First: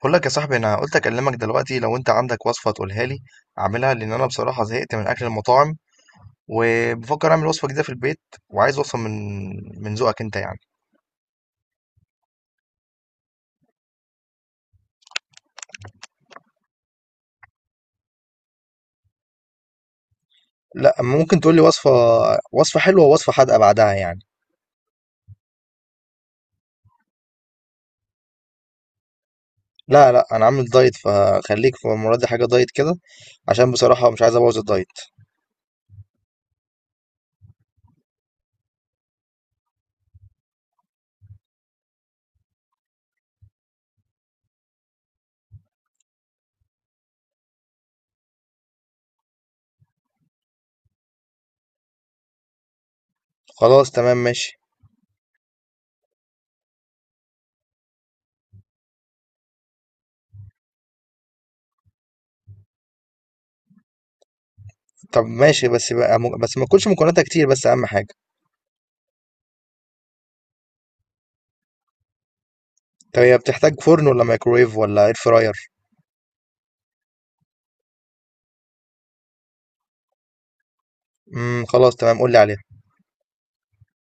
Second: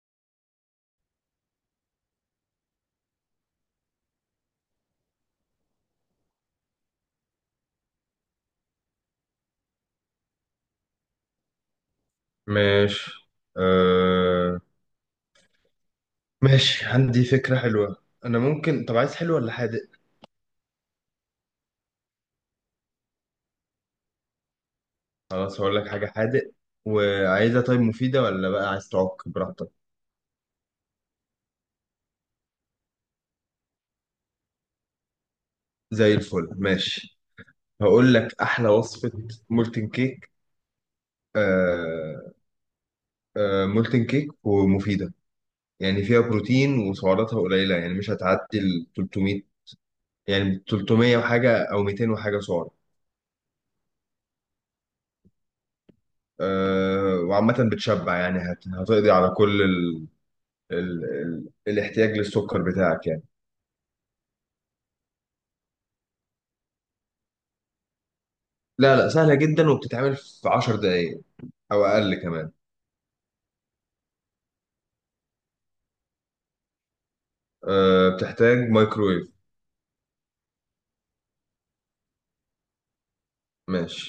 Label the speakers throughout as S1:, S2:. S1: بقول لك يا صاحبي، انا قلت اكلمك دلوقتي لو انت عندك وصفه تقولها لي اعملها، لان انا بصراحه زهقت من اكل المطاعم، وبفكر اعمل وصفه جديده في البيت، وعايز وصفه من ذوقك انت يعني.
S2: ماشي. أه... ماشي، عندي فكرة حلوة. أنا ممكن، طب عايز حلو ولا حادق؟
S1: لا، ممكن تقول لي وصفه حلوه ووصفه حادقه بعدها يعني.
S2: خلاص، هقول لك حاجة حادق. وعايزها طيب مفيدة، ولا بقى عايز تعك براحتك؟
S1: لا، لا، انا عامل دايت، فخليك في المره دي حاجه دايت كده، عشان بصراحه مش عايز ابوظ الدايت.
S2: زي الفل. ماشي، هقول لك أحلى وصفة: مولتن كيك. أه... مولتن كيك ومفيدة. يعني فيها بروتين وسعراتها قليلة، يعني مش هتعدي ال 300، يعني 300 وحاجة أو 200 وحاجة سعر.
S1: خلاص تمام ماشي.
S2: وعامة بتشبع، يعني هتقضي على كل الاحتياج للسكر بتاعك يعني.
S1: طب ماشي، بس بقى بس ما تكونش مكوناتها كتير، بس اهم حاجه.
S2: لا، لا، سهلة جدا وبتتعمل في 10 دقايق أو أقل كمان.
S1: طب هي بتحتاج فرن ولا مايكرويف ولا اير فراير؟
S2: أه، بتحتاج مايكرويف.
S1: خلاص تمام، قول لي عليها.
S2: ماشي.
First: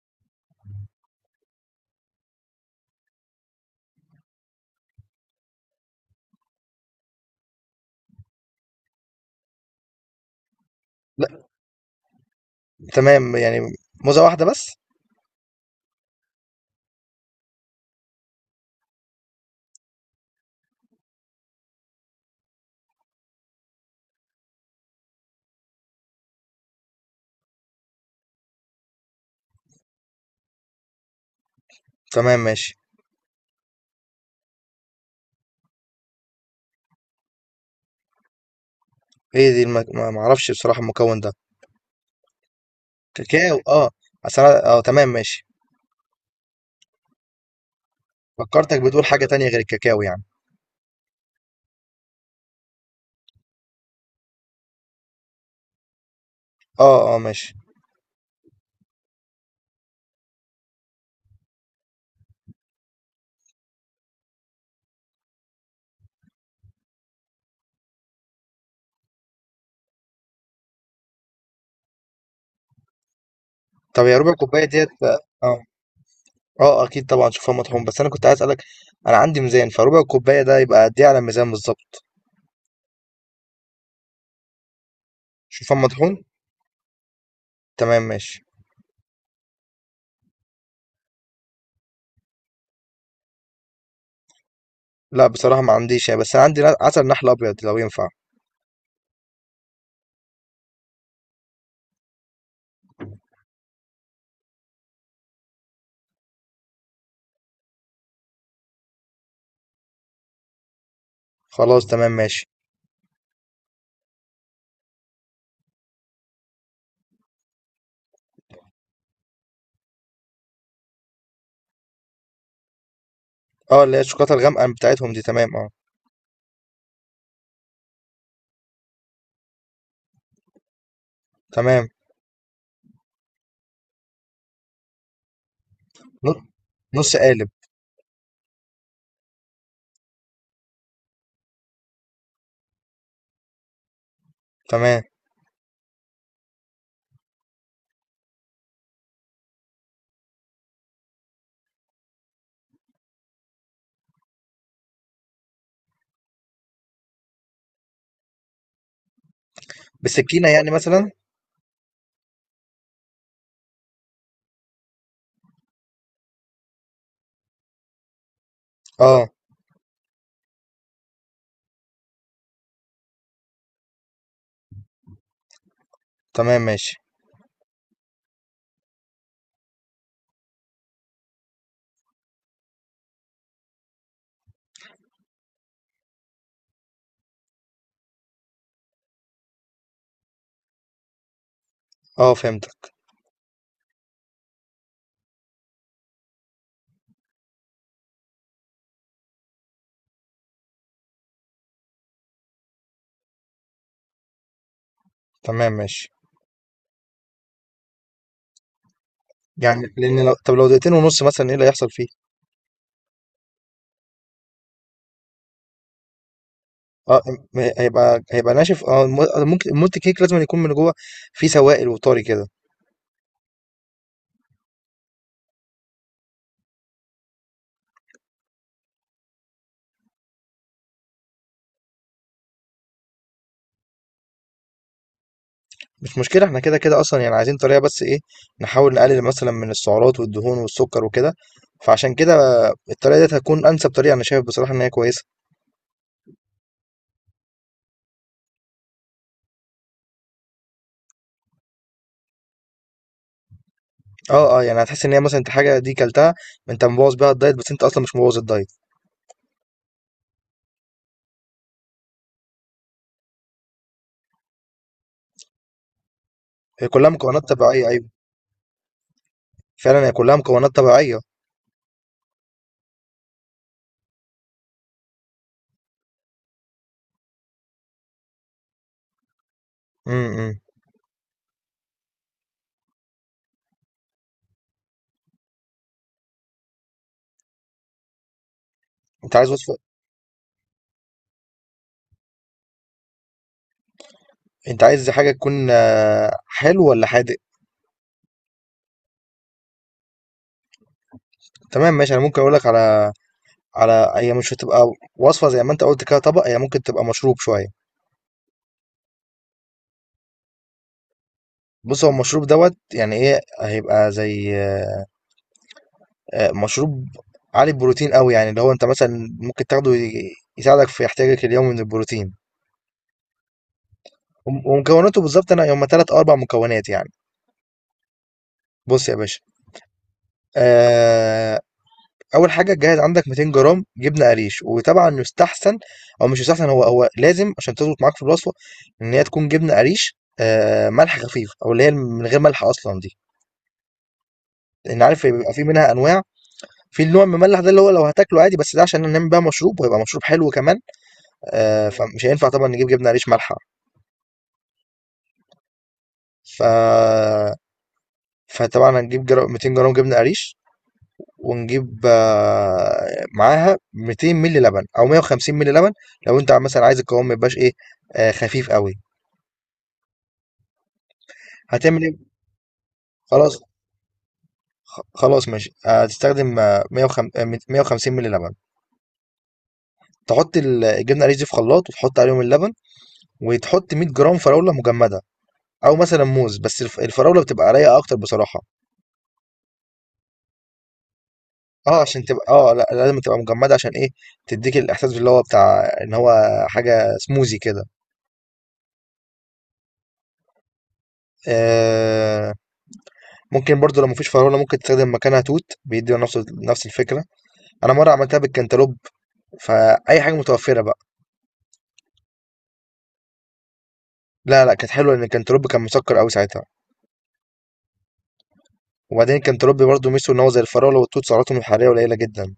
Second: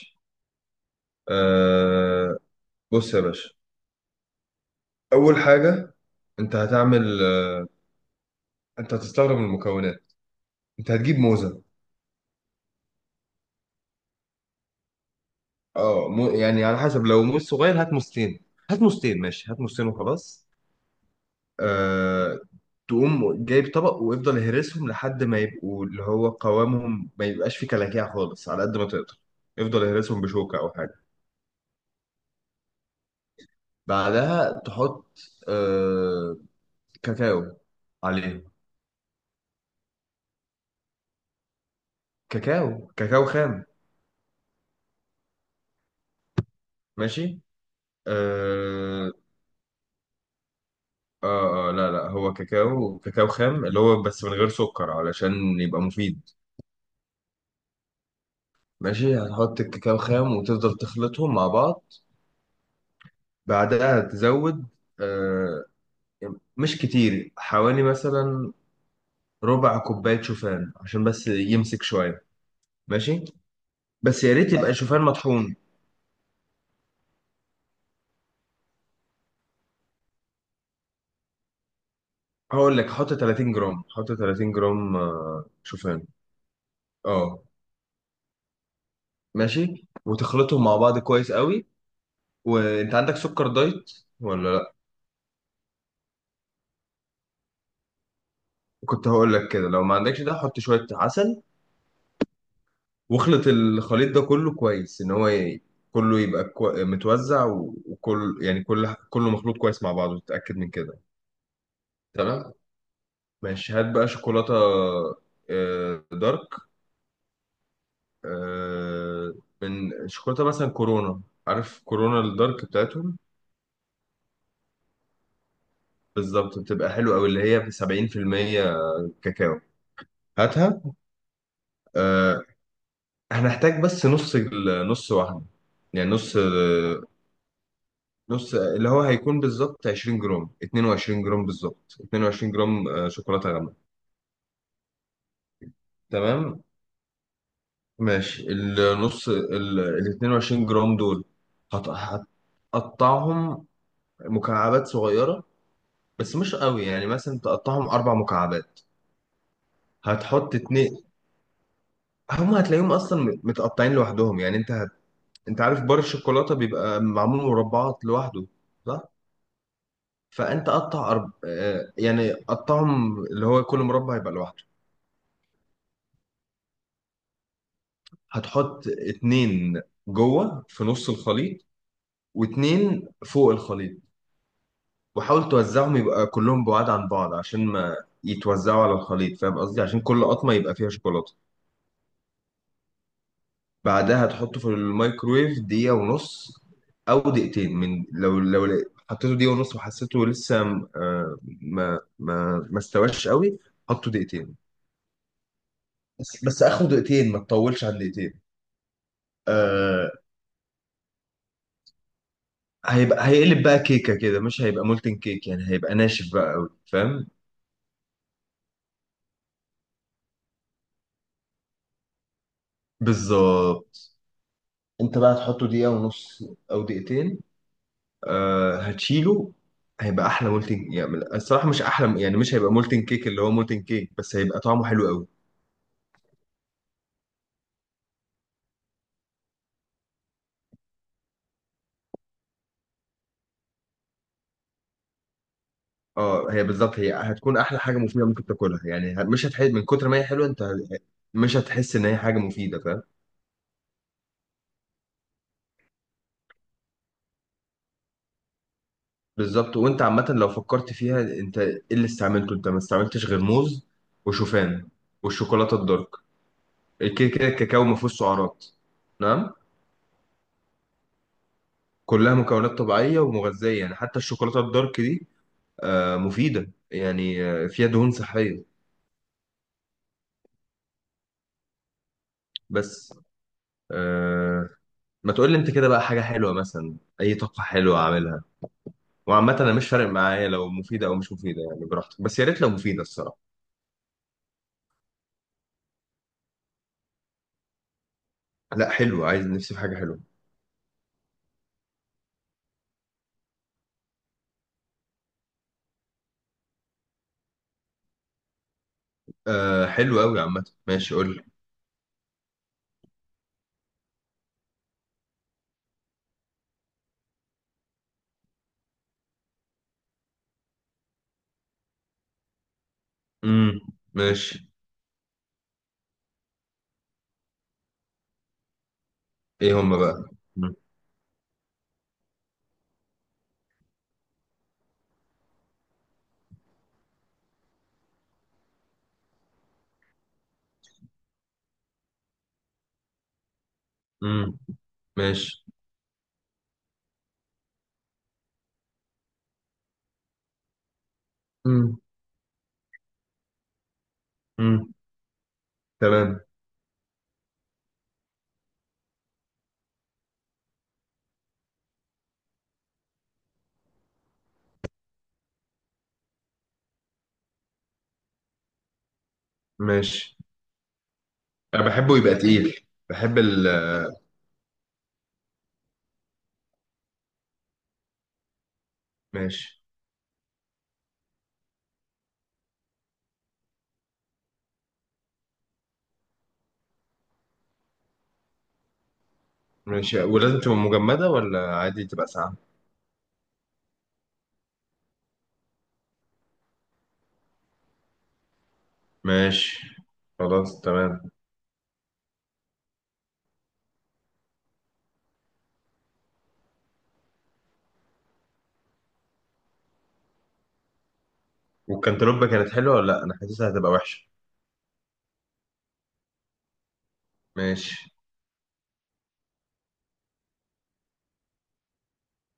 S2: أه بص يا باشا، أول حاجة أنت هتعمل. أنت هتستغرب من المكونات. أنت هتجيب موزة.
S1: تمام، يعني موزة واحدة بس؟
S2: يعني على حسب، لو موز صغير هات موزتين. هات موزتين، ماشي، هات موزتين وخلاص. آه، تقوم جايب طبق، ويفضل يهرسهم لحد ما يبقوا اللي هو قوامهم، ما يبقاش فيه كلاكيع خالص على قد ما تقدر. يفضل يهرسهم بشوكة أو حاجة.
S1: تمام ماشي.
S2: بعدها تحط آه، كاكاو عليه.
S1: ايه دي ما اعرفش بصراحة المكون ده؟
S2: كاكاو، كاكاو
S1: كاكاو،
S2: خام.
S1: اه. تمام ماشي.
S2: ماشي.
S1: فكرتك بتقول
S2: آه,
S1: حاجة تانية غير الكاكاو يعني؟
S2: لا، لا، هو كاكاو، كاكاو خام، اللي هو بس من غير سكر علشان يبقى مفيد.
S1: اه، اه، ماشي.
S2: ماشي، هتحط الكاكاو خام وتفضل تخلطهم مع بعض. بعدها تزود آه، مش كتير، حوالي مثلا ربع كوباية شوفان عشان بس يمسك شوية. ماشي،
S1: طب، يا
S2: بس
S1: ربع
S2: يا ريت
S1: كوباية
S2: يبقى
S1: ديت؟
S2: شوفان
S1: اه.
S2: مطحون.
S1: اه. آه، اكيد طبعا شوفان مطحون، بس انا كنت عايز اسألك. انا عندي ميزان، فربع كوباية ده يبقى قد ايه على الميزان بالظبط؟
S2: هقول لك حط 30 جرام، حط 30 جرام
S1: شوفان
S2: شوفان.
S1: مطحون.
S2: اه،
S1: تمام ماشي.
S2: ماشي، وتخلطهم مع بعض كويس قوي. وانت عندك سكر دايت ولا لا؟
S1: لا، بصراحة ما عنديش يعني، بس انا عندي عسل نحل ابيض لو ينفع.
S2: كنت هقول لك كده، لو ما عندكش ده حط شوية عسل. واخلط الخليط ده كله كويس، ان هو كله يبقى متوزع وكل، يعني كله مخلوط كويس مع بعضه، تتأكد من كده.
S1: خلاص تمام ماشي.
S2: تمام. ماشي، هات بقى شوكولاتة دارك، آه، من شوكولاتة مثلا كورونا. عارف كورونا الدارك بتاعتهم؟
S1: اه، اللي هي الشوكولاتة الغامقة بتاعتهم دي؟ تمام، اه.
S2: بالظبط، بتبقى حلوة أوي، اللي هي 70% كاكاو. هاتها.
S1: تمام.
S2: آه، هنحتاج بس نص نص واحدة، يعني
S1: نص،
S2: نص.
S1: نص قالب.
S2: نص اللي هو هيكون بالظبط 20 جرام، 22 جرام، بالظبط 22 جرام شوكولاتة غامقة.
S1: تمام.
S2: تمام. ماشي، النص ال 22 جرام دول هت- هتقطعهم مكعبات صغيرة، بس مش قوي، يعني مثلا تقطعهم أربع مكعبات.
S1: بالسكينة،
S2: هتحط
S1: يعني
S2: اتنين،
S1: مثلا؟
S2: هما هتلاقيهم أصلا متقطعين لوحدهم، يعني أنت عارف بار الشوكولاتة بيبقى معمول مربعات لوحده، صح؟
S1: اه،
S2: فأنت قطع أرب... آه، يعني قطعهم اللي هو كل مربع يبقى لوحده.
S1: تمام ماشي.
S2: هتحط اتنين جوه في نص الخليط، واتنين فوق الخليط، وحاول توزعهم يبقى كلهم بعاد عن بعض عشان ما يتوزعوا على الخليط، فاهم قصدي؟ عشان كل قطمة يبقى فيها شوكولاتة.
S1: اه، فهمتك.
S2: بعدها تحطه في الميكرويف دقيقة ونص أو دقيقتين. من حطيته دقيقة ونص وحسيته لسه ما استواش قوي، حطه دقيقتين.
S1: تمام ماشي.
S2: بس آخره دقيقتين، ما تطولش عن دقيقتين.
S1: يعني
S2: آه
S1: لان لو دقيقتين ونص مثلا ايه اللي هيحصل فيه؟
S2: هيبقى هيقلب بقى كيكة كده، مش هيبقى مولتن كيك، يعني هيبقى ناشف بقى قوي،
S1: اه.
S2: فاهم؟
S1: هيبقى ناشف، اه، ممكن المولت كيك لازم يكون من جوه، فيه سوائل وطري كده.
S2: بالظبط. انت بقى تحطه دقيقة ونص أو دقيقتين، هتشيله. هيبقى احلى مولتن، يعني الصراحه مش احلى، يعني مش هيبقى مولتن كيك اللي هو مولتن كيك، بس هيبقى طعمه حلو قوي.
S1: مش مشكلة، احنا كده كده اصلا، يعني عايزين طريقة بس ايه، نحاول نقلل مثلا من السعرات والدهون والسكر وكده. فعشان كده الطريقة دي هتكون انسب طريقة، انا شايف بصراحة ان هي كويسة.
S2: اه، هي بالظبط هي هتكون احلى حاجه مفيده ممكن تاكلها، يعني مش هتحس من كتر ما هي حلوه، انت مش هتحس ان هي حاجه مفيده، فاهم؟
S1: اه، اه، يعني هتحس ان هي مثلا انت حاجة دي كلتها، انت مبوظ بيها الدايت، بس انت اصلا مش مبوظ الدايت.
S2: بالظبط. وانت عامه لو فكرت فيها، انت ايه اللي استعملته؟ انت ما استعملتش غير موز وشوفان والشوكولاته الدارك.
S1: هي كلها
S2: كده كده
S1: مكونات
S2: الكاكاو
S1: طبيعية،
S2: ما
S1: ايوه.
S2: فيهوش سعرات. نعم.
S1: فعلًا هي كلّها مكونات طبيعية.
S2: كلها مكونات طبيعيه ومغذيه، يعني حتى الشوكولاته الدارك دي مفيده، يعني فيها دهون صحيه
S1: إمم، إمم.
S2: بس. آه ما تقول لي انت كده بقى حاجه حلوه، مثلا اي طاقه حلوه، اعملها.
S1: أنت عايز
S2: وعامة أنا
S1: وصفة؟
S2: مش فارق معايا لو مفيدة أو مش مفيدة، يعني براحتك، بس يا ريت لو مفيدة الصراحة.
S1: أنت عايز حاجة تكون حلو والّا حادق؟
S2: لا، حلو، عايز نفسي في حاجة حلوة.
S1: تمام ماشي، أنا ممكن أقول لك على هي مش هتبقى وصفة زي ما أنت قُلت كده طبق، هي ممكن تبقى مشروب شوية.
S2: آه حلو أوي، عامة ماشي، قول لي.
S1: بُص، هو المشروب دوّة يعني إيه، هيبقى زي مشروب عالي البروتين أوي، يعني اللي هو أنت مثلًا ممكن تاخده يساعدك في احتياجك اليومي من البروتين،
S2: امم
S1: وم
S2: ماشي.
S1: ومكوناته بالضبط أنا هُم 3 أو 4 مكونات يعني. بُص يا باشا،
S2: إيه هما بقى؟ امم
S1: آآ اول حاجه جهز عندك 200 جرام جبنه قريش، وطبعا يستحسن، او مش يستحسن، هو لازم عشان تظبط معاك في الوصفه ان هي تكون جبنه قريش ملح خفيف، او اللي هي من غير ملح اصلا دي،
S2: أمم،
S1: لان عارف بيبقى في
S2: ماشي.
S1: منها انواع، في النوع المملح ده اللي هو لو هتاكله عادي، بس ده عشان نعمل بقى مشروب، وهيبقى مشروب حلو كمان.
S2: امم
S1: فمش هينفع طبعا نجيب جبنه قريش مالحه.
S2: امم تمام.
S1: ف فطبعا هنجيب 200 جرام جبنه قريش، ونجيب معاها 200 مللي لبن او 150 مللي لبن، لو انت مثلا عايز القوام ما يبقاش ايه، خفيف قوي.
S2: ماشي. أنا
S1: هتعمل
S2: بحبه
S1: ايه؟
S2: يبقى تقيل، بحب
S1: خلاص، خلاص ماشي، هتستخدم 150 150 مللي لبن.
S2: ماشي.
S1: تحط الجبنه القريش دي في خلاط، وتحط عليهم اللبن، وتحط 100 جرام فراوله مجمده، او مثلا موز، بس الفراوله بتبقى رايقه اكتر بصراحه.
S2: ماشي، ولازم تبقى مجمدة ولا
S1: اه،
S2: عادي
S1: عشان
S2: تبقى
S1: تبقى،
S2: ساقعة؟
S1: لا، لازم تبقى مجمده، عشان ايه، تديك الاحساس اللي هو بتاع ان هو حاجه سموزي كده.
S2: ماشي، خلاص، تمام.
S1: آه. ممكن برضو لو مفيش فراولة ممكن تستخدم مكانها توت بيدي، نفس الفكرة. أنا مرة عملتها بالكنتالوب، فأي حاجة متوفرة بقى.
S2: والكنتالوبة كانت حلوة ولا لأ؟ أنا حاسسها هتبقى وحشة.
S1: لا، لا، كانت حلوة لأن الكنتالوب كان مسكر أوي ساعتها.
S2: ماشي.
S1: وبعدين الكنتالوب برضو ميزته إن هو زي الفراولة والتوت سعراتهم الحرارية قليلة جدا.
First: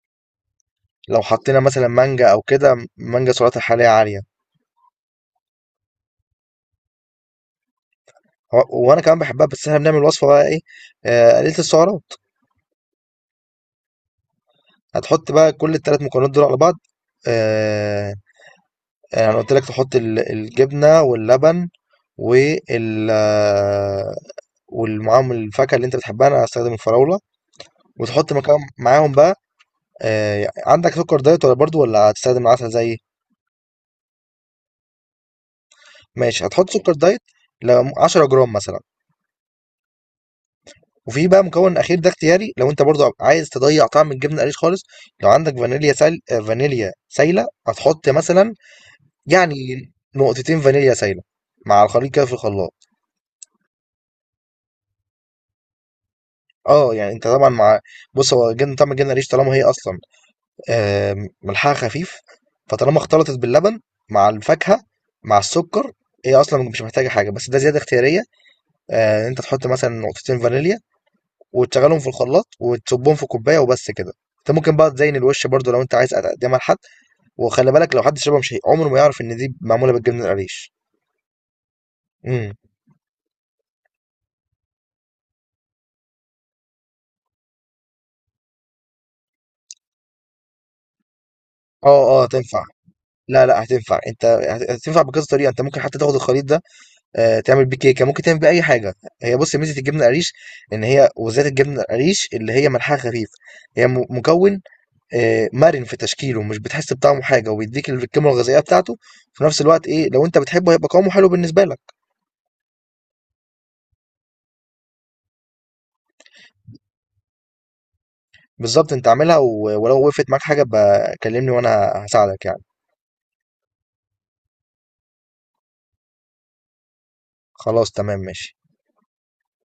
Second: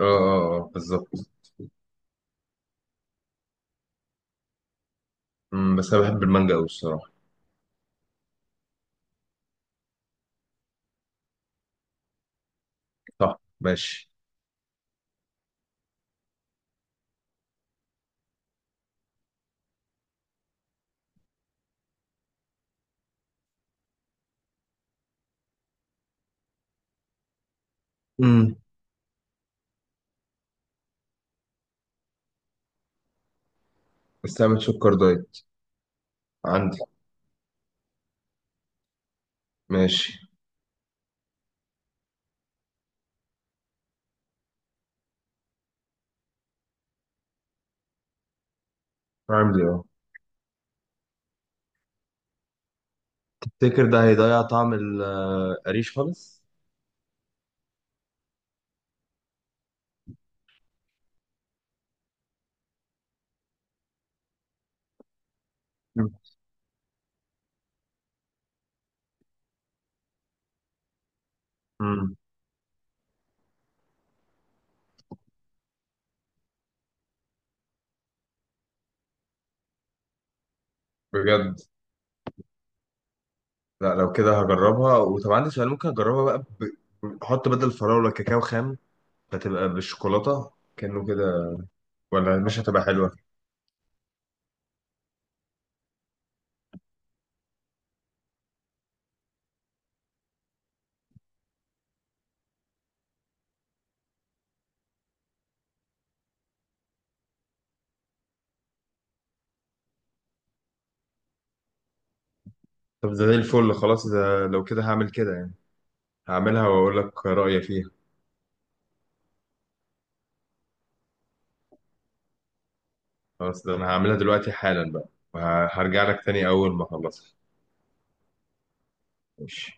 S2: اه، اه، اه، بالظبط.
S1: لو حطينا مثلا مانجا أو كده، مانجا سعراتها الحرارية عالية.
S2: بس أنا بحب المانجا أوي الصراحة.
S1: وأنا كمان بحبها، بس إحنا بنعمل وصفة بقى إيه، قليلة السعرات.
S2: صح. ماشي.
S1: هتحط بقى كل التلات مكونات دول على بعض، آه، أنا قلت لك تحط الجبنة واللبن، وال ومعاهم الفاكهه اللي انت بتحبها، انا هستخدم الفراوله، وتحط مكان
S2: امم
S1: معاهم بقى. عندك سكر دايت، ولا برضو ولا هتستخدم العسل زيي؟
S2: استعمل سكر دايت
S1: ماشي، هتحط
S2: عندي.
S1: سكر دايت، ل 10 جرام مثلا.
S2: ماشي.
S1: وفي بقى مكون اخير ده اختياري، لو انت برضو عايز تضيع طعم الجبنه القريش خالص، لو عندك فانيليا سال آه، فانيليا سايله هتحط مثلا، يعني
S2: عندي اهو.
S1: نقطتين فانيليا سايله، مع الخليط كده في الخلاط.
S2: تفتكر ده هيضيع طعم القريش خالص؟
S1: اه، يعني انت طبعا بص، هو جبنه، طعم الجبنه القريش طالما هي اصلا، آآ ملحها خفيف، فطالما اختلطت باللبن، مع الفاكهة، مع السكر،
S2: مم.
S1: هي أصلًا مش محتاجة حاجة، بس ده زيادة اختيارية، إن أنت تحط مثلًا نقطتين فانيليا، وتشغلهم في
S2: مم.
S1: الخلاط، وتصبهم في كوباية، وبس كده. أنت ممكن بقى تزين الوش برضه لو أنت عايز تقدمها لحد، وخلي بالك لو حد شربها مش هي عمره ما يعرف إن دي معمولة بالجبنة القريش.
S2: بجد؟
S1: إمم.
S2: لا، لو كده هجربها. وطب عندي سؤال، ممكن اجربها بقى احط بدل الفراولة كاكاو خام فتبقى بالشوكولاتة كأنه كده؟
S1: آه، آه،
S2: ولا مش
S1: هتنفع.
S2: هتبقى حلوة؟
S1: لا، لأ، هتنفع. أنت هتنفع بكذا طريقة، أنت ممكن حتى تاخد الخليط ده، تعمل بيه كيكه، ممكن تعمل بيه اي حاجه. هي، بص، ميزه الجبنه القريش ان هي، وذات الجبنه القريش اللي هي ملحها خفيف، هي مكون مرن في تشكيله، مش بتحس بطعمه حاجه، وبيديك القيمه الغذائيه بتاعته في نفس الوقت ايه، لو انت بتحبه هيبقى قوامه حلو بالنسبه لك.
S2: طب ده زي الفل، خلاص، ده لو كده هعمل كده يعني. هعملها واقول لك رأيي فيها.
S1: بالظبط انت عاملها، ولو وقفت معاك حاجه بقى كلمني، وانا هساعدك يعني.
S2: خلاص، ده انا هعملها دلوقتي حالا بقى، وهرجع لك تاني اول ما اخلصها.
S1: خلاص تمام ماشي.
S2: ماشي.